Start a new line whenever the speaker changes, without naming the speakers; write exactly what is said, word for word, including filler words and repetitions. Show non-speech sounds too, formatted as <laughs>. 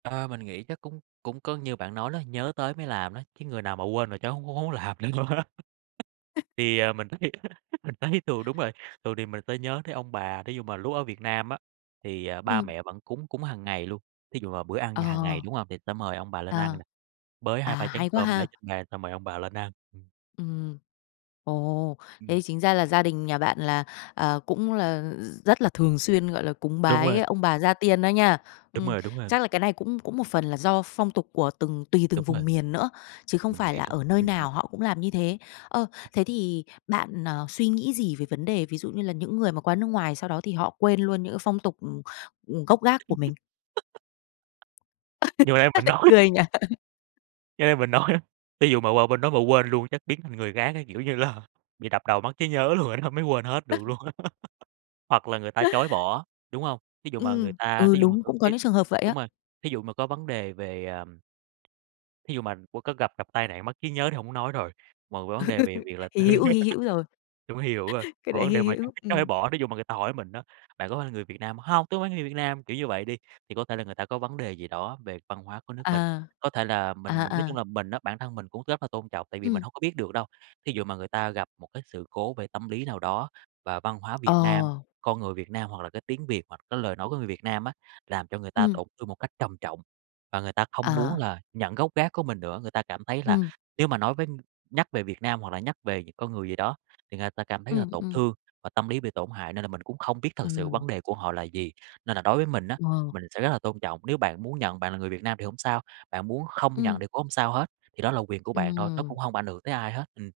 À, mình nghĩ chắc cũng cũng có như bạn nói đó, nhớ tới mới làm á, cái người nào mà quên là chắc hông hông muốn làm nữa luôn á. Thì, à, mình thấy á mình thấy thường đúng rồi, thường thì mình sẽ nhớ tới ông bà, thí dụ mà lúc ở Việt Nam á thì, ờ, ba
Ừm.
mẹ vẫn cúng cúng hằng ngày luôn. Thí dụ là bữa ăn nhà hằng ngày,
Ờ.
đúng hông, thì sẽ mời ông bà lên ăn
À.
nè, bới
À,
hai ba chén
hay quá
cơm để
ha.
trên bàn xong mời ông bà lên ăn. Ừm.
Ừm. Ồ!
Ừm.
Thế chính ra là gia đình nhà bạn là, à, cũng là r rất là thường xuyên, gọi là, cúng
Đúng
bái
rồi.
ông bà gia tiên đó nha.
Đúng
Ừm.
rồi, đúng rồi.
Chắc là cái này cũng cũng một phần là do phong tục của từng tùy từng
Đúng rồi.
vùng miền nữa, chứ không
Mình
phải
nghĩ
là
đúng.
ở nơi
Ừm, ừm.
nào họ cũng làm như thế. Ơ, thế thì bạn, ờ, suy nghĩ gì về vấn đề ví dụ như là những người mà qua nước ngoài sau đó thì họ quên luôn những phong tục, ừm, ừm, gốc gác của
<laughs>
mình. <laughs> Sao
Như hồi nãy mình
lại
nói
cười nhỉ? <laughs>
cho nên mình nói á, thí dụ mà qua bên đó mà quên luôn chắc biến thành người khác á, kiểu như là, bị đập đầu mất trí nhớ luôn rồi <unintelligible> mới quên hết được
<chuckles>
luôn. <laughs> Hoặc là người ta chối bỏ, đúng hông? Thí dụ mà người
Ừm.
ta
Ừ,
thí dụ mà
đúng,
có
cũng có
cái
những trường hợp vậy á.
đúng rồi, thí dụ mà có vấn đề về, ờm thí dụ mà qua có gặp gặp tai nạn mất trí nhớ thì hổng muốn nói rồi. Mà vấn đề về việc
<laughs>
là <unintelligible>
Hy hữu, hy
<laughs>
hữu rồi.
đúng hi hữu rồi.
<chuckles> Cái
Hoặc
đấy
vấn
hy
đề mà
hữu.
<unintelligible> có thể
Ừm.
bỏ, thí dụ mà người ta hỏi mình đó: "Bạn có phải là người Việt Nam?" "Hông, tôi phải người Việt Nam." Kiểu như vậy đi, thì có thể là người ta có vấn đề gì đó về văn hóa của nước mình.
À.
Có thể là mình
À,
mình nói chung
à.
là mình á, bản thân mình cũng rất là tôn trọng tại vì mình
Ừm.
hông có biết được đâu. Thí dụ mà người ta gặp một cái sự cố về tâm lý nào đó, và văn hóa Việt Nam,
Ờ.
con người Việt Nam, hoặc là cái tiếng Việt, hoặc cái lời nói của người Việt Nam á làm cho người ta
Ừm.
tổn thương một cách trầm trọng, và người ta không muốn
À.
là nhận gốc gác của mình nữa. Người ta cảm thấy là
Ừm.
nếu mà nói với nhắc về Việt Nam hoặc là nhắc về những con người gì đó, thì người ta cảm thấy là
Ừm,
tổn
ừm.
thương và tâm lý bị tổn hại nên là mình cũng không biết thực sự
Ừm.
vấn đề của họ là gì. Nên là đối với mình á,
Ờ.
mình sẽ rất là tôn trọng, nếu bạn muốn nhận bạn là người Việt Nam thì hổng sao, bạn muốn không nhận
Ừm.
thì cũng hông sao hết. Thì đó là quyền của bạn thôi, nó cũng
Ừm.
hông ảnh hưởng tới ai hết. Ừm.